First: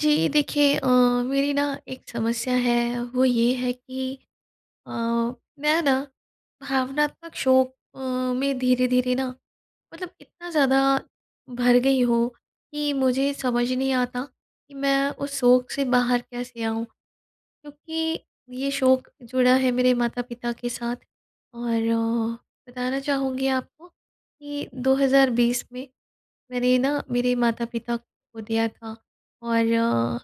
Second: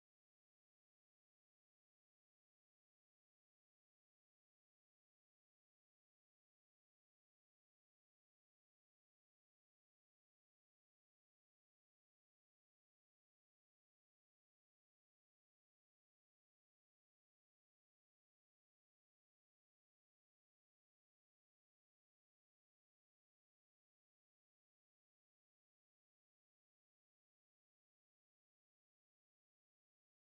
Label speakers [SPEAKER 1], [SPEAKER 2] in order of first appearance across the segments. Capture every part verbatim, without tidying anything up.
[SPEAKER 1] जी देखिए अ, मेरी ना एक समस्या है वो ये है कि अ, मैं ना भावनात्मक शोक अ, में धीरे-धीरे ना मतलब इतना ज़्यादा भर गई हूँ कि मुझे समझ नहीं आता कि मैं उस शोक से बाहर कैसे आऊँ। क्योंकि ये शोक जुड़ा है मेरे माता-पिता के साथ और बताना चाहूँगी आपको कि दो हज़ार बीस में मैंने ना मेरे माता-पिता को दिया था और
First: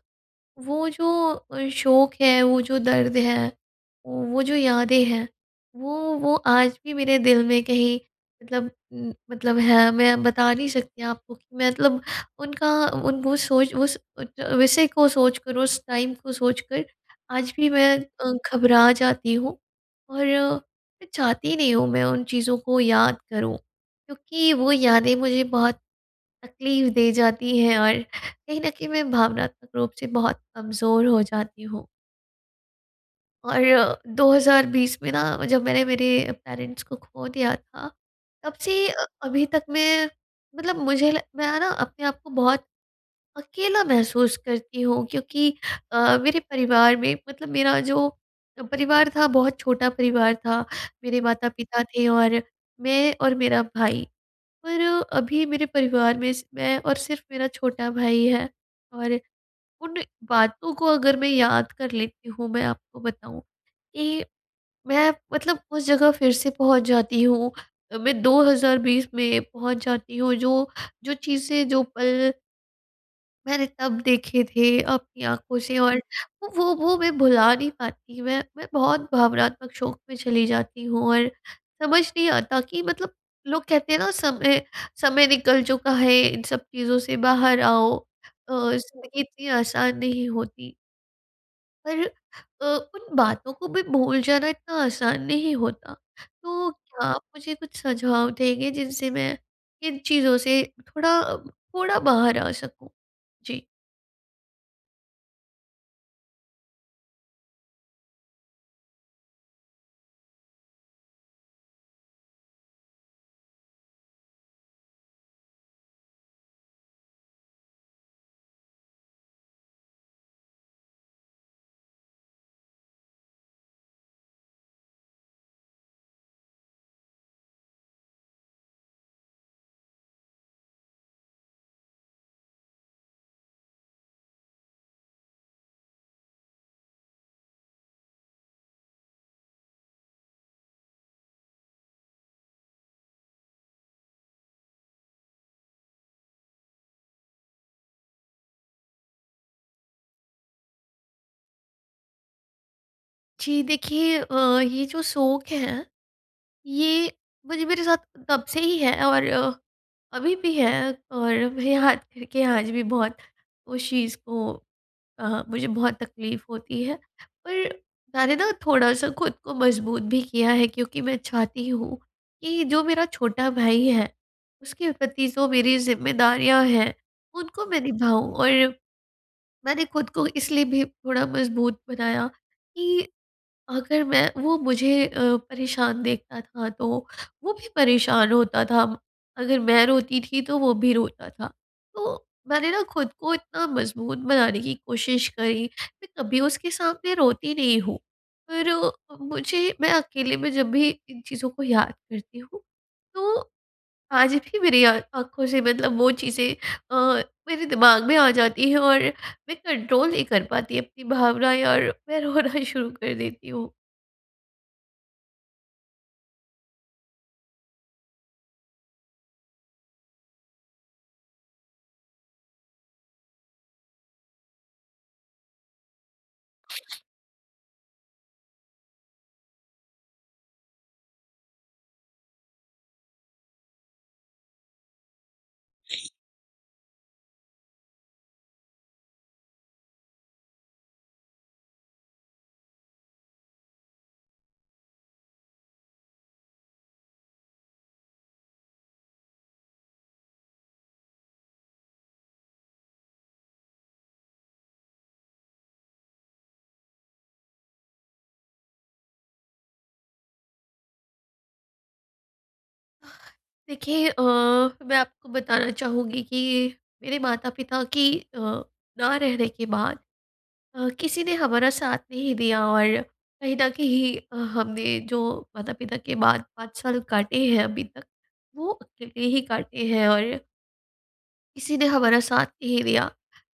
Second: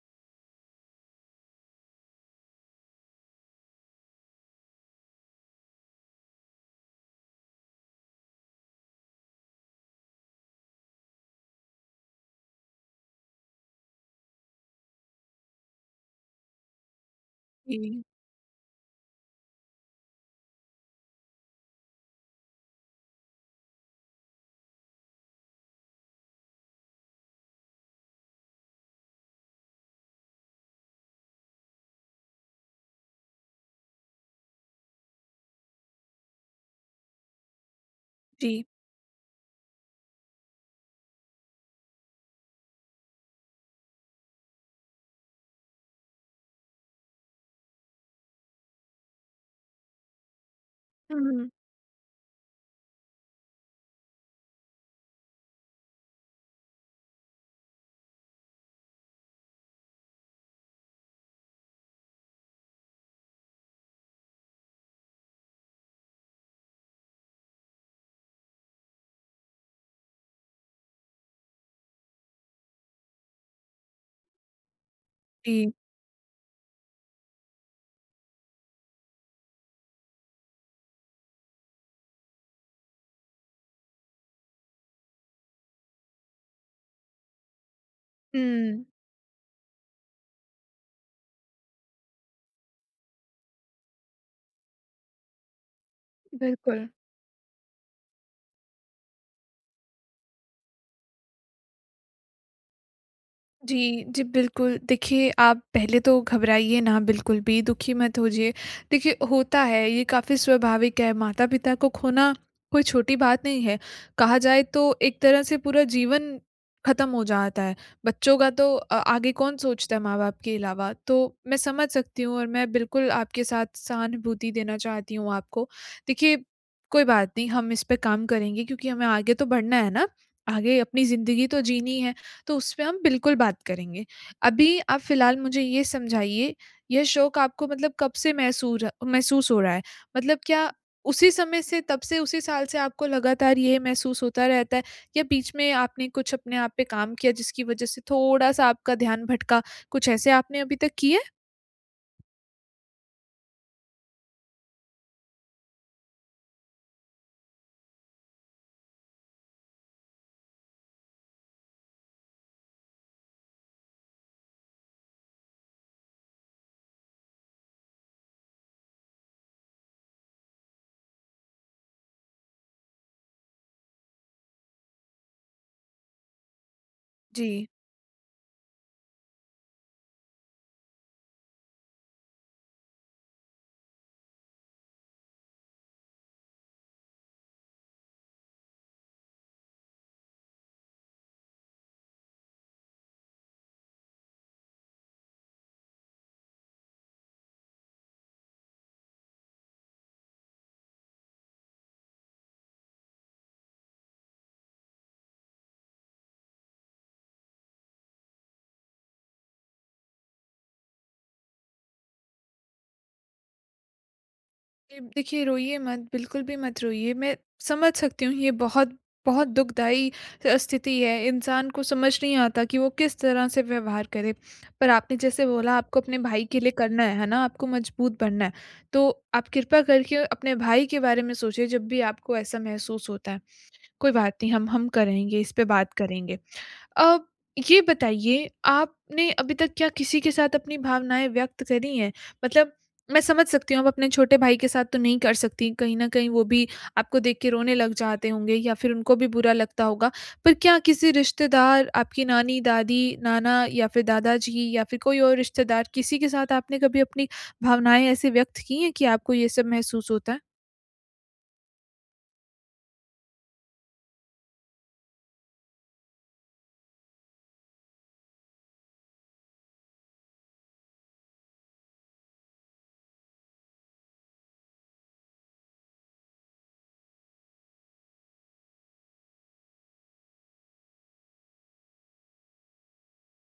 [SPEAKER 1] वो जो अ, शोक है वो जो दर्द है, वो जो यादें हैं वो वो आज भी मेरे दिल में कहीं मतलब मतलब है मैं बता नहीं सकती आपको कि मैं मतलब उनका उन सोच वो सोच उस विषय को सोचकर उस टाइम को सोच कर आज भी
[SPEAKER 2] इ
[SPEAKER 1] मैं
[SPEAKER 2] हुँ।
[SPEAKER 1] अ, घबरा जाती हूँ और मैं चाहती नहीं हूँ मैं उन चीज़ों को याद करूँ। क्योंकि वो यादें मुझे बहुत तकलीफ़ दे जाती हैं और कहीं न कहीं मैं भावनात्मक रूप से बहुत कमज़ोर हो जाती हूँ। और दो हज़ार बीस में ना जब मैंने मेरे पेरेंट्स को खो दिया था। तब
[SPEAKER 2] जी।
[SPEAKER 1] से अ, अभी तक मैं मतलब मुझे ल मैं ना अपने आप को बहुत अकेला महसूस करती हूँ क्योंकि अ, मेरे परिवार में मतलब मेरा जो परिवार था बहुत छोटा परिवार था।
[SPEAKER 2] हुँ,
[SPEAKER 1] मेरे
[SPEAKER 2] हुँ।
[SPEAKER 1] माता-पिता थे और मैं और मेरा भाई। पर, अभी मेरे परिवार में सि मैं और सिर्फ मेरा छोटा भाई है और उन, बातों को अगर मैं याद कर लेती हूँ, मैं आपको बताऊँ कि, मैं मतलब उस जगह फिर से पहुँच जाती हूँ मैं दो हज़ार बीस में पहुँच जाती हूँ। जो, जो चीजें जो पल मैंने तब देखे थे अपनी आँखों
[SPEAKER 2] जी।
[SPEAKER 1] से और वो, वो मैं भुला नहीं पाती। मैं, मैं बहुत भावनात्मक शोक में चली जाती हूँ और समझ नहीं आता कि मतलब लोग कहते हैं ना समय, समय निकल चुका है इन सब चीज़ों से बाहर आओ अ,
[SPEAKER 2] हुँ।
[SPEAKER 1] ज़िंदगी इतनी आसान नहीं होती। पर अ, उन बातों को भी भूल जाना इतना आसान नहीं होता। तो
[SPEAKER 2] बिल्कुल।
[SPEAKER 1] क्या आप मुझे कुछ सुझाव देंगे जिनसे मैं इन चीज़ों से थोड़ा, थोड़ा बाहर आ सकूँ? जी।
[SPEAKER 2] जी। जी, बिल्कुल। देखिए आप पहले तो घबराइए ना बिल्कुल भी दुखी मत होजिए देखिए, होता है ये काफ़ी स्वाभाविक है माता-पिता को खोना, कोई छोटी बात नहीं है। कहा जाए तो एक तरह से पूरा जीवन ख़त्म हो जाता है, बच्चों का तो अ आगे कौन सोचता है, माँ-बाप के अलावा। तो मैं समझ सकती हूँ और मैं बिल्कुल आपके साथ सहानुभूति देना चाहती हूँ आपको। देखिए, कोई बात नहीं हम इसपे काम करेंगे, क्योंकि हमें आगे तो बढ़ना है ना? आगे अपनी ज़िंदगी तो जीनी है, तो उसपे हम बिल्कुल बात करेंगे। अभी आप फ़िलहाल मुझे ये समझाइए, यह शोक आपको मतलब कब से महसूर महसूस हो रहा है? मतलब क्या उसी समय से, तब से उसी साल से आपको लगातार ये महसूस होता रहता है या बीच में आपने कुछ अपने आप पे काम किया जिसकी वजह से थोड़ा-सा आपका ध्यान भटका। कुछ ऐसे आपने अभी तक किया है?
[SPEAKER 1] जी, देखिए अ, ये जो शोक है। ये मुझे मेरे साथ तब से ही है और अभी भी है और मेरे हाथ कर के आज भी बहुत उस चीज़ को अ, मुझे बहुत तकलीफ़ होती है पर मैंने ना थोड़ा-सा ख़ुद को मज़बूत भी किया है, क्योंकि मैं चाहती हूँ, कि जो मेरा छोटा भाई है उसके प्रति जो मेरी ज़िम्मेदारियाँ हैं, उनको
[SPEAKER 2] जी।
[SPEAKER 1] मैं निभाऊँ। और, मैंने ख़ुद को इसलिए भी थोड़ा मज़बूत बनाया कि अगर मैं वो मुझे अ, परेशान देखता था तो वो भी परेशान होता था, अगर मैं रोती थी, तो वो भी रोता था। तो मैंने ना ख़ुद को इतना मज़बूत बनाने की कोशिश करी। मैं कभी उसके सामने रोती नहीं हूँ, पर मुझे मैं अकेले में जब भी इन चीज़ों को याद करती हूँ, तो आज भी मेरी आ आँखों से मतलब वो चीज़ें अ, मेरे दिमाग में आ जाती हैं और मैं कंट्रोल नहीं कर पाती अपनी भावनाएँ और मैं रोना शुरू कर देती हूँ।
[SPEAKER 2] ये देखिए, रोइए मत। बिल्कुल भी मत रोइए, मैं समझ सकती हूँ ये बहुत, बहुत दुखदायी अ, स्थिति है। इंसान को समझ नहीं आता कि वो किस तरह से व्यवहार करे। पर आपने जैसे बोला आपको अपने भाई के लिए करना है। है ना? आपको मज़बूत बनना है। तो आप कृपया करके अपने भाई के बारे में सोचिए, जब भी आपको ऐसा महसूस होता है। कोई बात नहीं हम हम करेंगे इस पर बात करेंगे। अ, ये बताइए आपने अभी तक क्या किसी के साथ अपनी भावनाएँ व्यक्त करी हैं? मतलब मैं समझ सकती हूँ आप अपने छोटे भाई के साथ तो नहीं कर सकती कहीं ना कहीं वो भी आपको देख के रोने लग जाते होंगे या फिर उनको भी बुरा लगता होगा। पर क्या किसी रिश्तेदार आपकी नानी, दादी, नाना या फिर दादाजी या फिर कोई और रिश्तेदार, किसी के साथ आपने कभी अपनी भावनाएँ ऐसी व्यक्त की हैं कि आपको ये सब महसूस होता है?
[SPEAKER 1] देखिए अ, मैं आपको बताना चाहूँगी कि मेरे माता-पिता की अ, ना रहने के बाद अ, किसी ने हमारा साथ नहीं दिया। और कहीं न कहीं हमने जो माता-पिता के बाद पाँच साल काटे हैं अभी तक, वो अकेले ही काटे हैं और किसी ने हमारा साथ नहीं दिया,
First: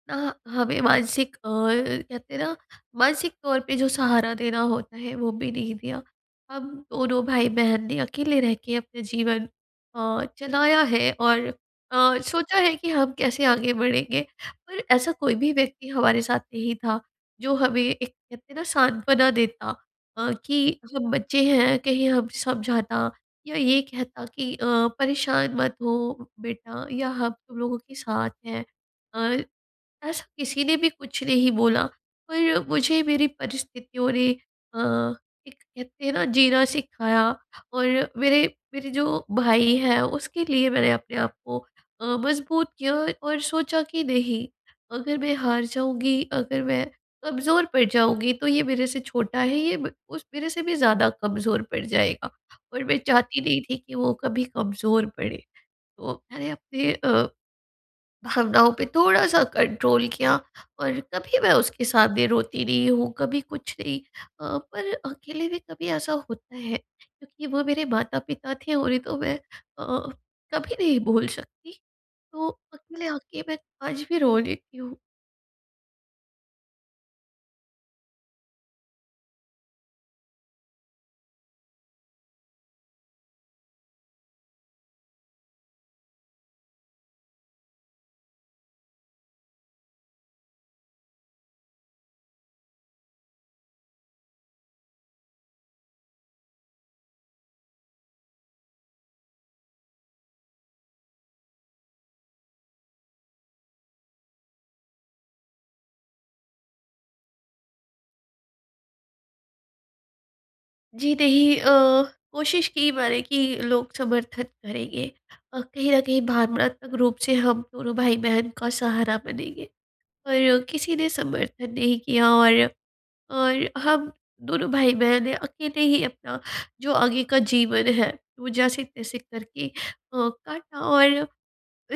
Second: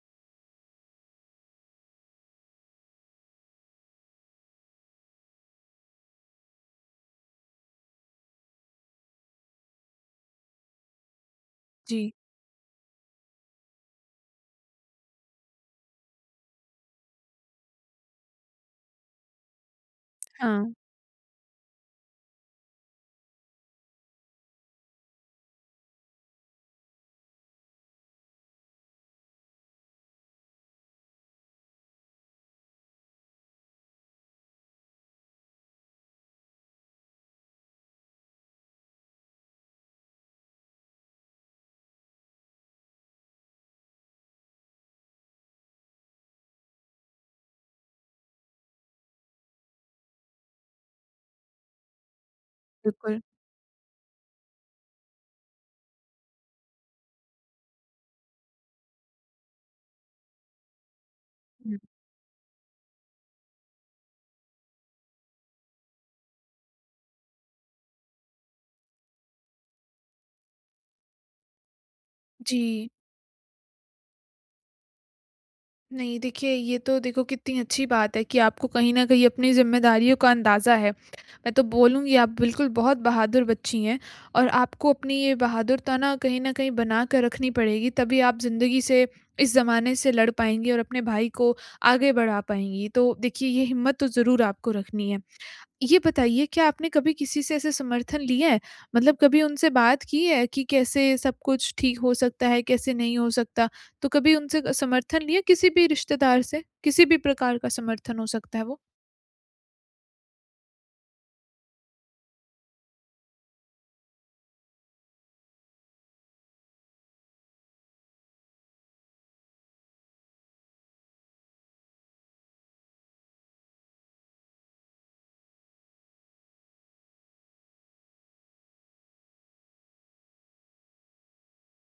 [SPEAKER 1] ना हमें मानसिक अ, कहते हैं ना मानसिक तौर पे जो सहारा देना होता है वो भी नहीं दिया। हम दोनों भाई-बहन ने अकेले रहके अपने जीवन अ, चलाया है और
[SPEAKER 2] जी।
[SPEAKER 1] अ, सोचा है कि हम कैसे आगे बढ़ेंगे और ऐसा कोई भी व्यक्ति हमारे साथ नहीं था जो हमें एक कहते हैं ना सांत्वना देता अ,
[SPEAKER 2] हाँ।
[SPEAKER 1] कि हम बच्चे हैं कहीं हम समझाता या ये कहता कि अ, परेशान मत हो बेटा या हम तुम लोगों के साथ हैं। अ, ऐसा किसी ने भी कुछ नहीं बोला पर मुझे मेरी परिस्थितियों ने अ, एक कहते हैं ना जीना सिखाया। और मेरे मेरे जो भाई हैं उसके लिए मैंने अपने आप को अ, मज़बूत किया और सोचा कि नहीं अगर मैं हार जाऊँगी अगर मैं कमज़ोर पड़ जाऊँगी तो ये मेरे से छोटा है ब उस ये मेरे से भी ज़्यादा कमज़ोर पड़ जाएगा और मैं
[SPEAKER 2] बिल्कुल।
[SPEAKER 1] चाहती नहीं थी कि वो कभी कमज़ोर पड़े। तो मैंने अपने अ, भावनाओं पे थोड़ा-सा कंट्रोल किया और कभी मैं
[SPEAKER 2] हुँ।
[SPEAKER 1] उसके सामने रोती नहीं हूँ कभी कुछ नहीं अ, पर अकेले भी कभी ऐसा होता है क्योंकि वो मेरे माता-पिता थे और नहीं तो मैं कभी नहीं भूल सकती तो
[SPEAKER 2] जी।
[SPEAKER 1] अकेले आके मैं आज भी रो लेती हूँ।
[SPEAKER 2] नहीं, देखिए, ये तो देखो कितनी अच्छी बात है कि आपको कहीं न कहीं अपनी ज़िम्मेदारियों का अंदाज़ा है। मैं तो बोलूँगी, आप बिल्कुल बहुत बहादुर बच्ची हैं और आपको अपनी ये बहादुरता ना कहीं न कहीं बना कर रखनी पड़ेगी, तभी आप ज़िंदगी से, इस ज़माने से लड़ पाएँगी और अपने भाई को आगे बढ़ा पाएँगी तो देखिए ये हिम्मत तो ज़रूर आपको रखनी है। ये बताइए क्या आपने कभी किसी से ऐसे समर्थन लिया है? मतलब कभी उनसे बात की है कि, कैसे सब कुछ ठीक हो सकता है, कैसे नहीं हो सकता, तो कभी उनसे अ, समर्थन लिया किसी भी रिश्तेदार से, किसी भी प्रकार का समर्थन हो सकता है वो?
[SPEAKER 1] जी नहीं अ, कोशिश की मैंने कि लोग समर्थन करेंगे अ, कहीं न कहीं भावनात्मक रूप से हम दोनों भाई-बहन का सहारा बनेंगे। और किसी ने समर्थन नहीं किया और और हम दोनों भाई-बहन ने अकेले ही अपना जो आगे का जीवन है, वो जैसे-तैसे करके अ, काटा और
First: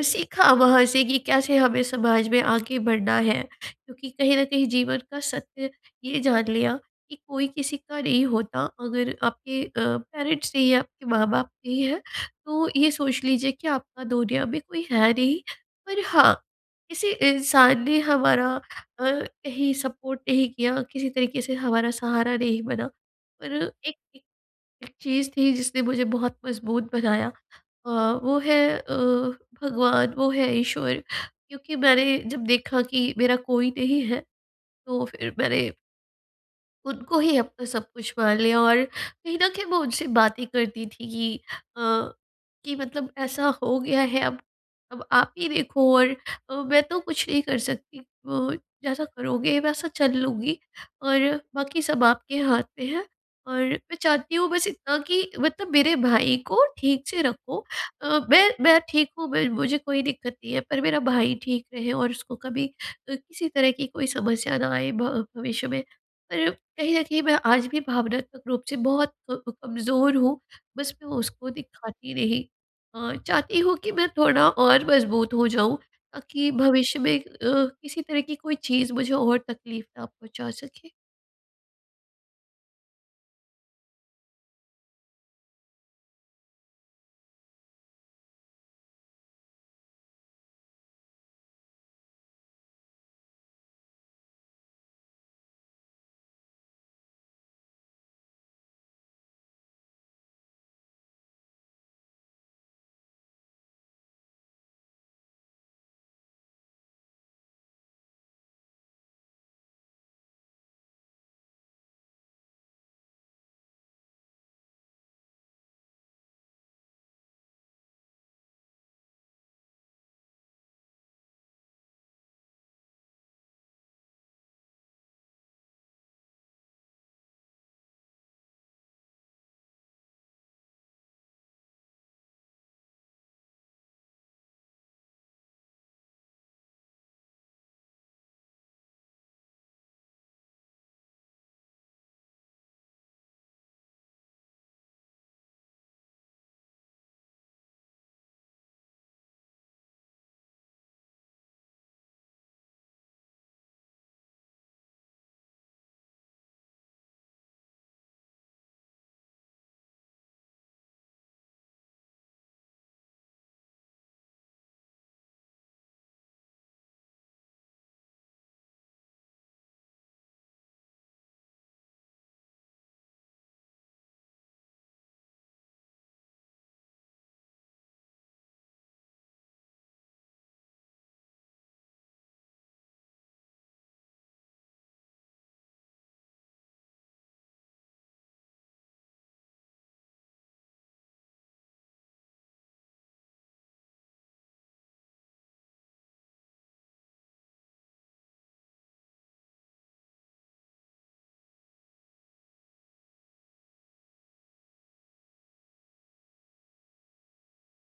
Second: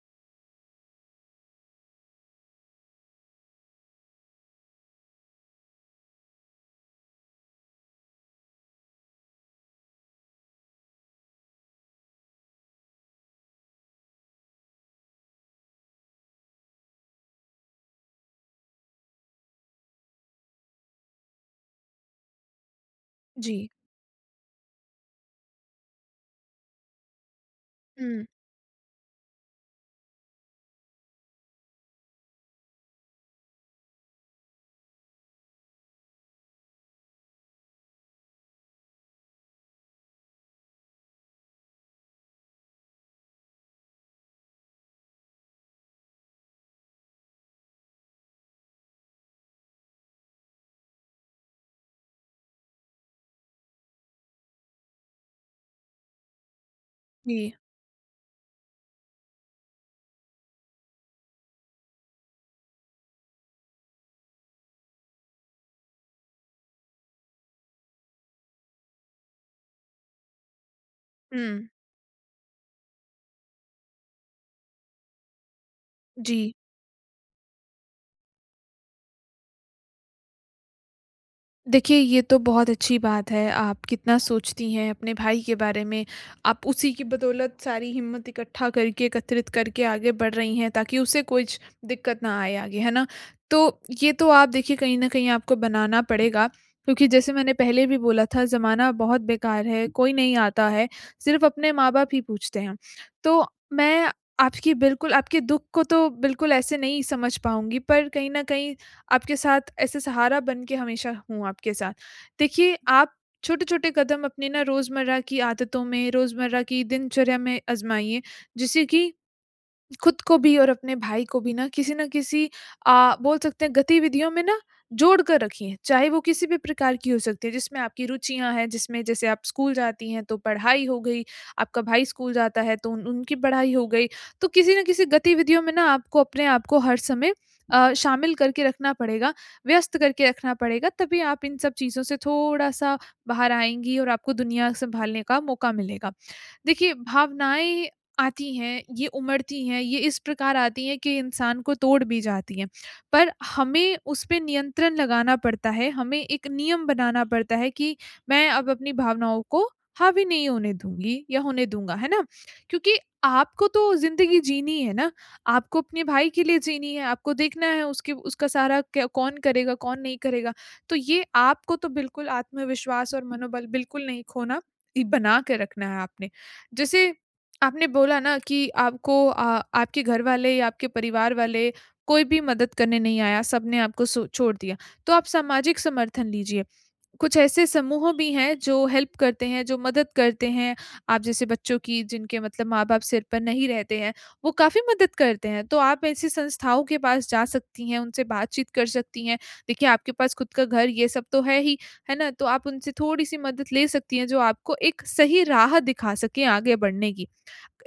[SPEAKER 1] सीखा वहाँ से कि कैसे हमें समाज में आगे बढ़ना है क्योंकि कहीं न कहीं जीवन का सत्य ये जान लिया कि, कोई किसी का नहीं होता अगर आपके अ, पेरेंट्स नहीं हैं आपके माँ-बाप नहीं हैं तो ये सोच लीजिए कि आपका दुनिया में कोई है नहीं। पर हाँ किसी इंसान ने हमारा अ, कहीं सपोर्ट नहीं किया, किसी तरीके से हमारा सहारा नहीं बना और
[SPEAKER 2] जी।
[SPEAKER 1] एक एक एक चीज़ थी जिसने मुझे बहुत मज़बूत बनाया अ,
[SPEAKER 2] हुँ।
[SPEAKER 1] वो है अ, भगवान वो है ईश्वर क्योंकि मैंने जब देखा कि मेरा कोई नहीं है तो फ़िर मैंने उनको ही अपना सब कुछ मान लिया और कहीं न कहीं मैं उनसे बातें करती थी कि अ, कि मतलब ऐसा हो गया है अब अब आप ही देखो और मैं तो कुछ नहीं कर सकती उ जैसा करोगे वैसा चल लूँगी और बाकी सब आपके हाथ में है। और मैं चाहती हूँ बस इतना कि मतलब मेरे भाई को ठीक से
[SPEAKER 2] जी।
[SPEAKER 1] रखो अ, मैं मैं ठीक हूँ मुझे कोई दिक्कत नहीं है पर मेरा भाई ठीक रहे और उसको कभी किसी तरह की कोई समस्या न आए भ भविष्य में। पर कहीं न कहीं मैं आज भी भावनात्मक रूप से बहुत कम कमज़ोर हूँ बस मैं उसको
[SPEAKER 2] हुँ।
[SPEAKER 1] दिखाती नहीं। अ, चाहती हूँ कि मैं थोड़ा और मज़बूत हो जाऊँ ताकि
[SPEAKER 2] जी।
[SPEAKER 1] भविष्य में अ, किसी तरह की कोई चीज़ मुझे और तकलीफ़ ना पहुँचा सके।
[SPEAKER 2] देखिए, ये तो बहुत अच्छी बात है आप कितना सोचती हैं अपने भाई के बारे में, आप उसी की बदौलत सारी हिम्मत इकट्ठा करके एकत्रित करके आगे बढ़ रही हैं ताकि उसे कुछ दिक्कत ना आए आगे, है ना? तो ये तो आप देखिए कहीं न कहीं आपको बनाना पड़ेगा। क्योंकि जैसे मैंने पहले भी बोला था ज़माना बहुत बेकार है कोई नहीं आता है, सिर्फ़ अपने माँ बाप ही पूछते हैं। तो मैं आपकी बिल्कुल आपके दुःख को तो बिल्कुल ऐसे नहीं समझ पाऊँगी, पर कहीं न कहीं आपके साथ ऐसे सहारा बन के हमेशा हूँ आपके साथ। देखिए आप छोटे-छोटे कदम अपने ना रोज़मर्रा की आदतों में रोज़मर्रा की दिनचर्या में आज़माइए जिससे कि, ख़ुद को भी और अपने भाई को भी ना किसी न किसी अ, बोल सकते हैं गतिविधियों में ना जोड़ कर रखिए। चाहे वो किसी भी प्रकार की हो सकती है जिसमें आपकी रुचियाँ हैं, जिसमें जैसे आप स्कूल जाती हैं तो पढ़ाई हो गई, आपका भाई स्कूल जाता है तो उनकी पढ़ाई हो गई, तो किसी न किसी गतिविधियों में ना आपको अपने आपको हर समय अ, शामिल करके रखना पड़ेगा, व्यस्त करके रखना पड़ेगा तभी आप इन सब चीज़ों से थोड़ा-सा बाहर आएँगी और आपको दुनिया सँभालने का मौका मिलेगा। देखिए भावनाएँ आती हैं, ये उमड़ती हैं, ये इस प्रकार आती हैं कि इंसान को तोड़ भी जाती है। पर हमें उस पे नियंत्रण लगाना पड़ता है, हमें एक नियम बनाना पड़ता है कि मैं अब अपनी भावनाओं को हावी नहीं होने दूँगी या होने दूँगा, है ना? क्योंकि आपको तो ज़िंदगी जीनी है ना, आपको अपने भाई के लिए जीनी है, आपको देखना है उसके उसका सारा क्या कौन करेगा, कौन नहीं करेगा। तो ये आपको तो बिल्कुल आत्मविश्वास और मनोबल बिल्कुल नहीं खोना बना के रखना है आपने। जैसे आपने बोला ना कि आपको अ, आपके घर वाले या आपके परिवार वाले कोई भी मदद करने नहीं आया, सबने सो आपको छोड़ दिया तो आप सामाजिक समर्थन लीजिए। कुछ ऐसे समूह भी हैं जो हेल्प करते हैं, जो मदद करते हैं आप जैसे बच्चों की जिनके मतलब माँ-बाप सिर पर नहीं रहते हैं, वो काफ़ी मदद करते हैं। तो आप ऐसी संस्थाओं के पास जा सकती हैं उनसे बातचीत कर सकती हैं। देखिए आपके पास ख़ुद का घर ये सब तो है ही, है ना? तो आप उनसे थोड़ी-सी मदद ले सकती हैं जो आपको एक सही राह दिखा सके आगे बढ़ने की।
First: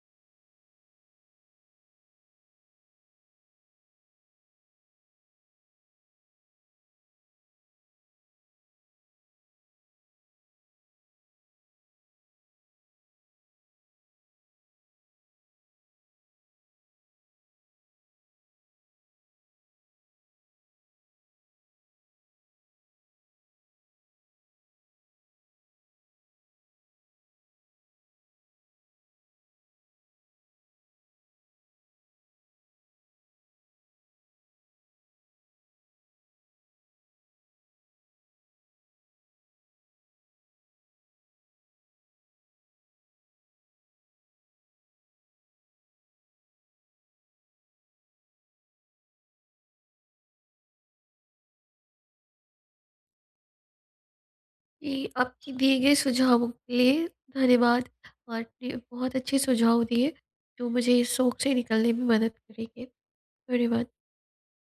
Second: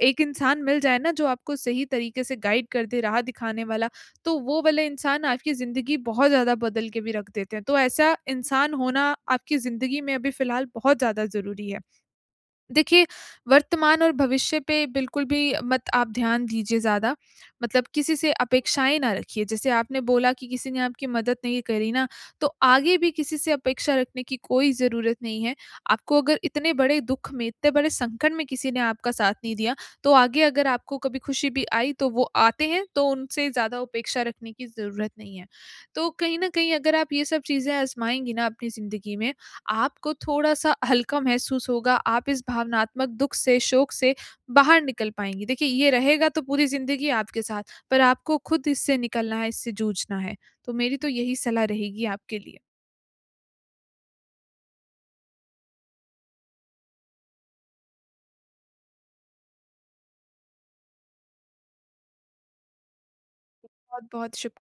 [SPEAKER 2] एक इंसान मिल जाए ना जो आपको सही तरीके से गाइड कर दे राह दिखाने वाला तो वो वाला इंसान आपकी ज़िंदगी बहुत ज़्यादा बदल के भी रख देते हैं। तो ऐसा इंसान होना आपकी ज़िंदगी में अभी फिलहाल बहुत ज़्यादा ज़रूरी है। देखिए, वर्तमान और भविष्य पे बिल्कुल भी मत आप ध्यान दीजिए ज़्यादा मतलब किसी से अपेक्षाएँ ना रखिए। जैसे आपने बोला कि किसी ने आपकी मदद नहीं करी ना, तो आगे भी किसी से अपेक्षा रखने की कोई ज़रूरत नहीं है। आपको अगर इतने बड़े दुःख में इतने बड़े संकट में किसी ने आपका साथ नहीं दिया तो आगे अगर आपको कभी खुशी भी आई तो वो आते हैं तो उनसे ज़्यादा उपेक्षा रखने की ज़रूरत नहीं है। तो कहीं न कहीं अगर आप ये सब चीज़ें आजमाएँगी ना अपनी ज़िंदगी में, आपको थोड़ा-सा हल्का महसूस होगा आप इस भावनात्मक दुःख से, शोक से बाहर निकल पाएँगी। देखिए ये रहेगा तो पूरी ज़िंदगी आपके साथ, पर आपको ख़ुद इस से निकलना है, इससे जूझना है। तो मेरी तो यही सलाह रहेगी आपके लिए।
[SPEAKER 1] ये आपके दिए गए सुझावों के लिए धन्यवाद। आपने बहुत अच्छे सुझाव दिए जो मुझे शोक से निकलने में मदद करेंगे। धन्यवाद।
[SPEAKER 2] बहुत-बहुत शुक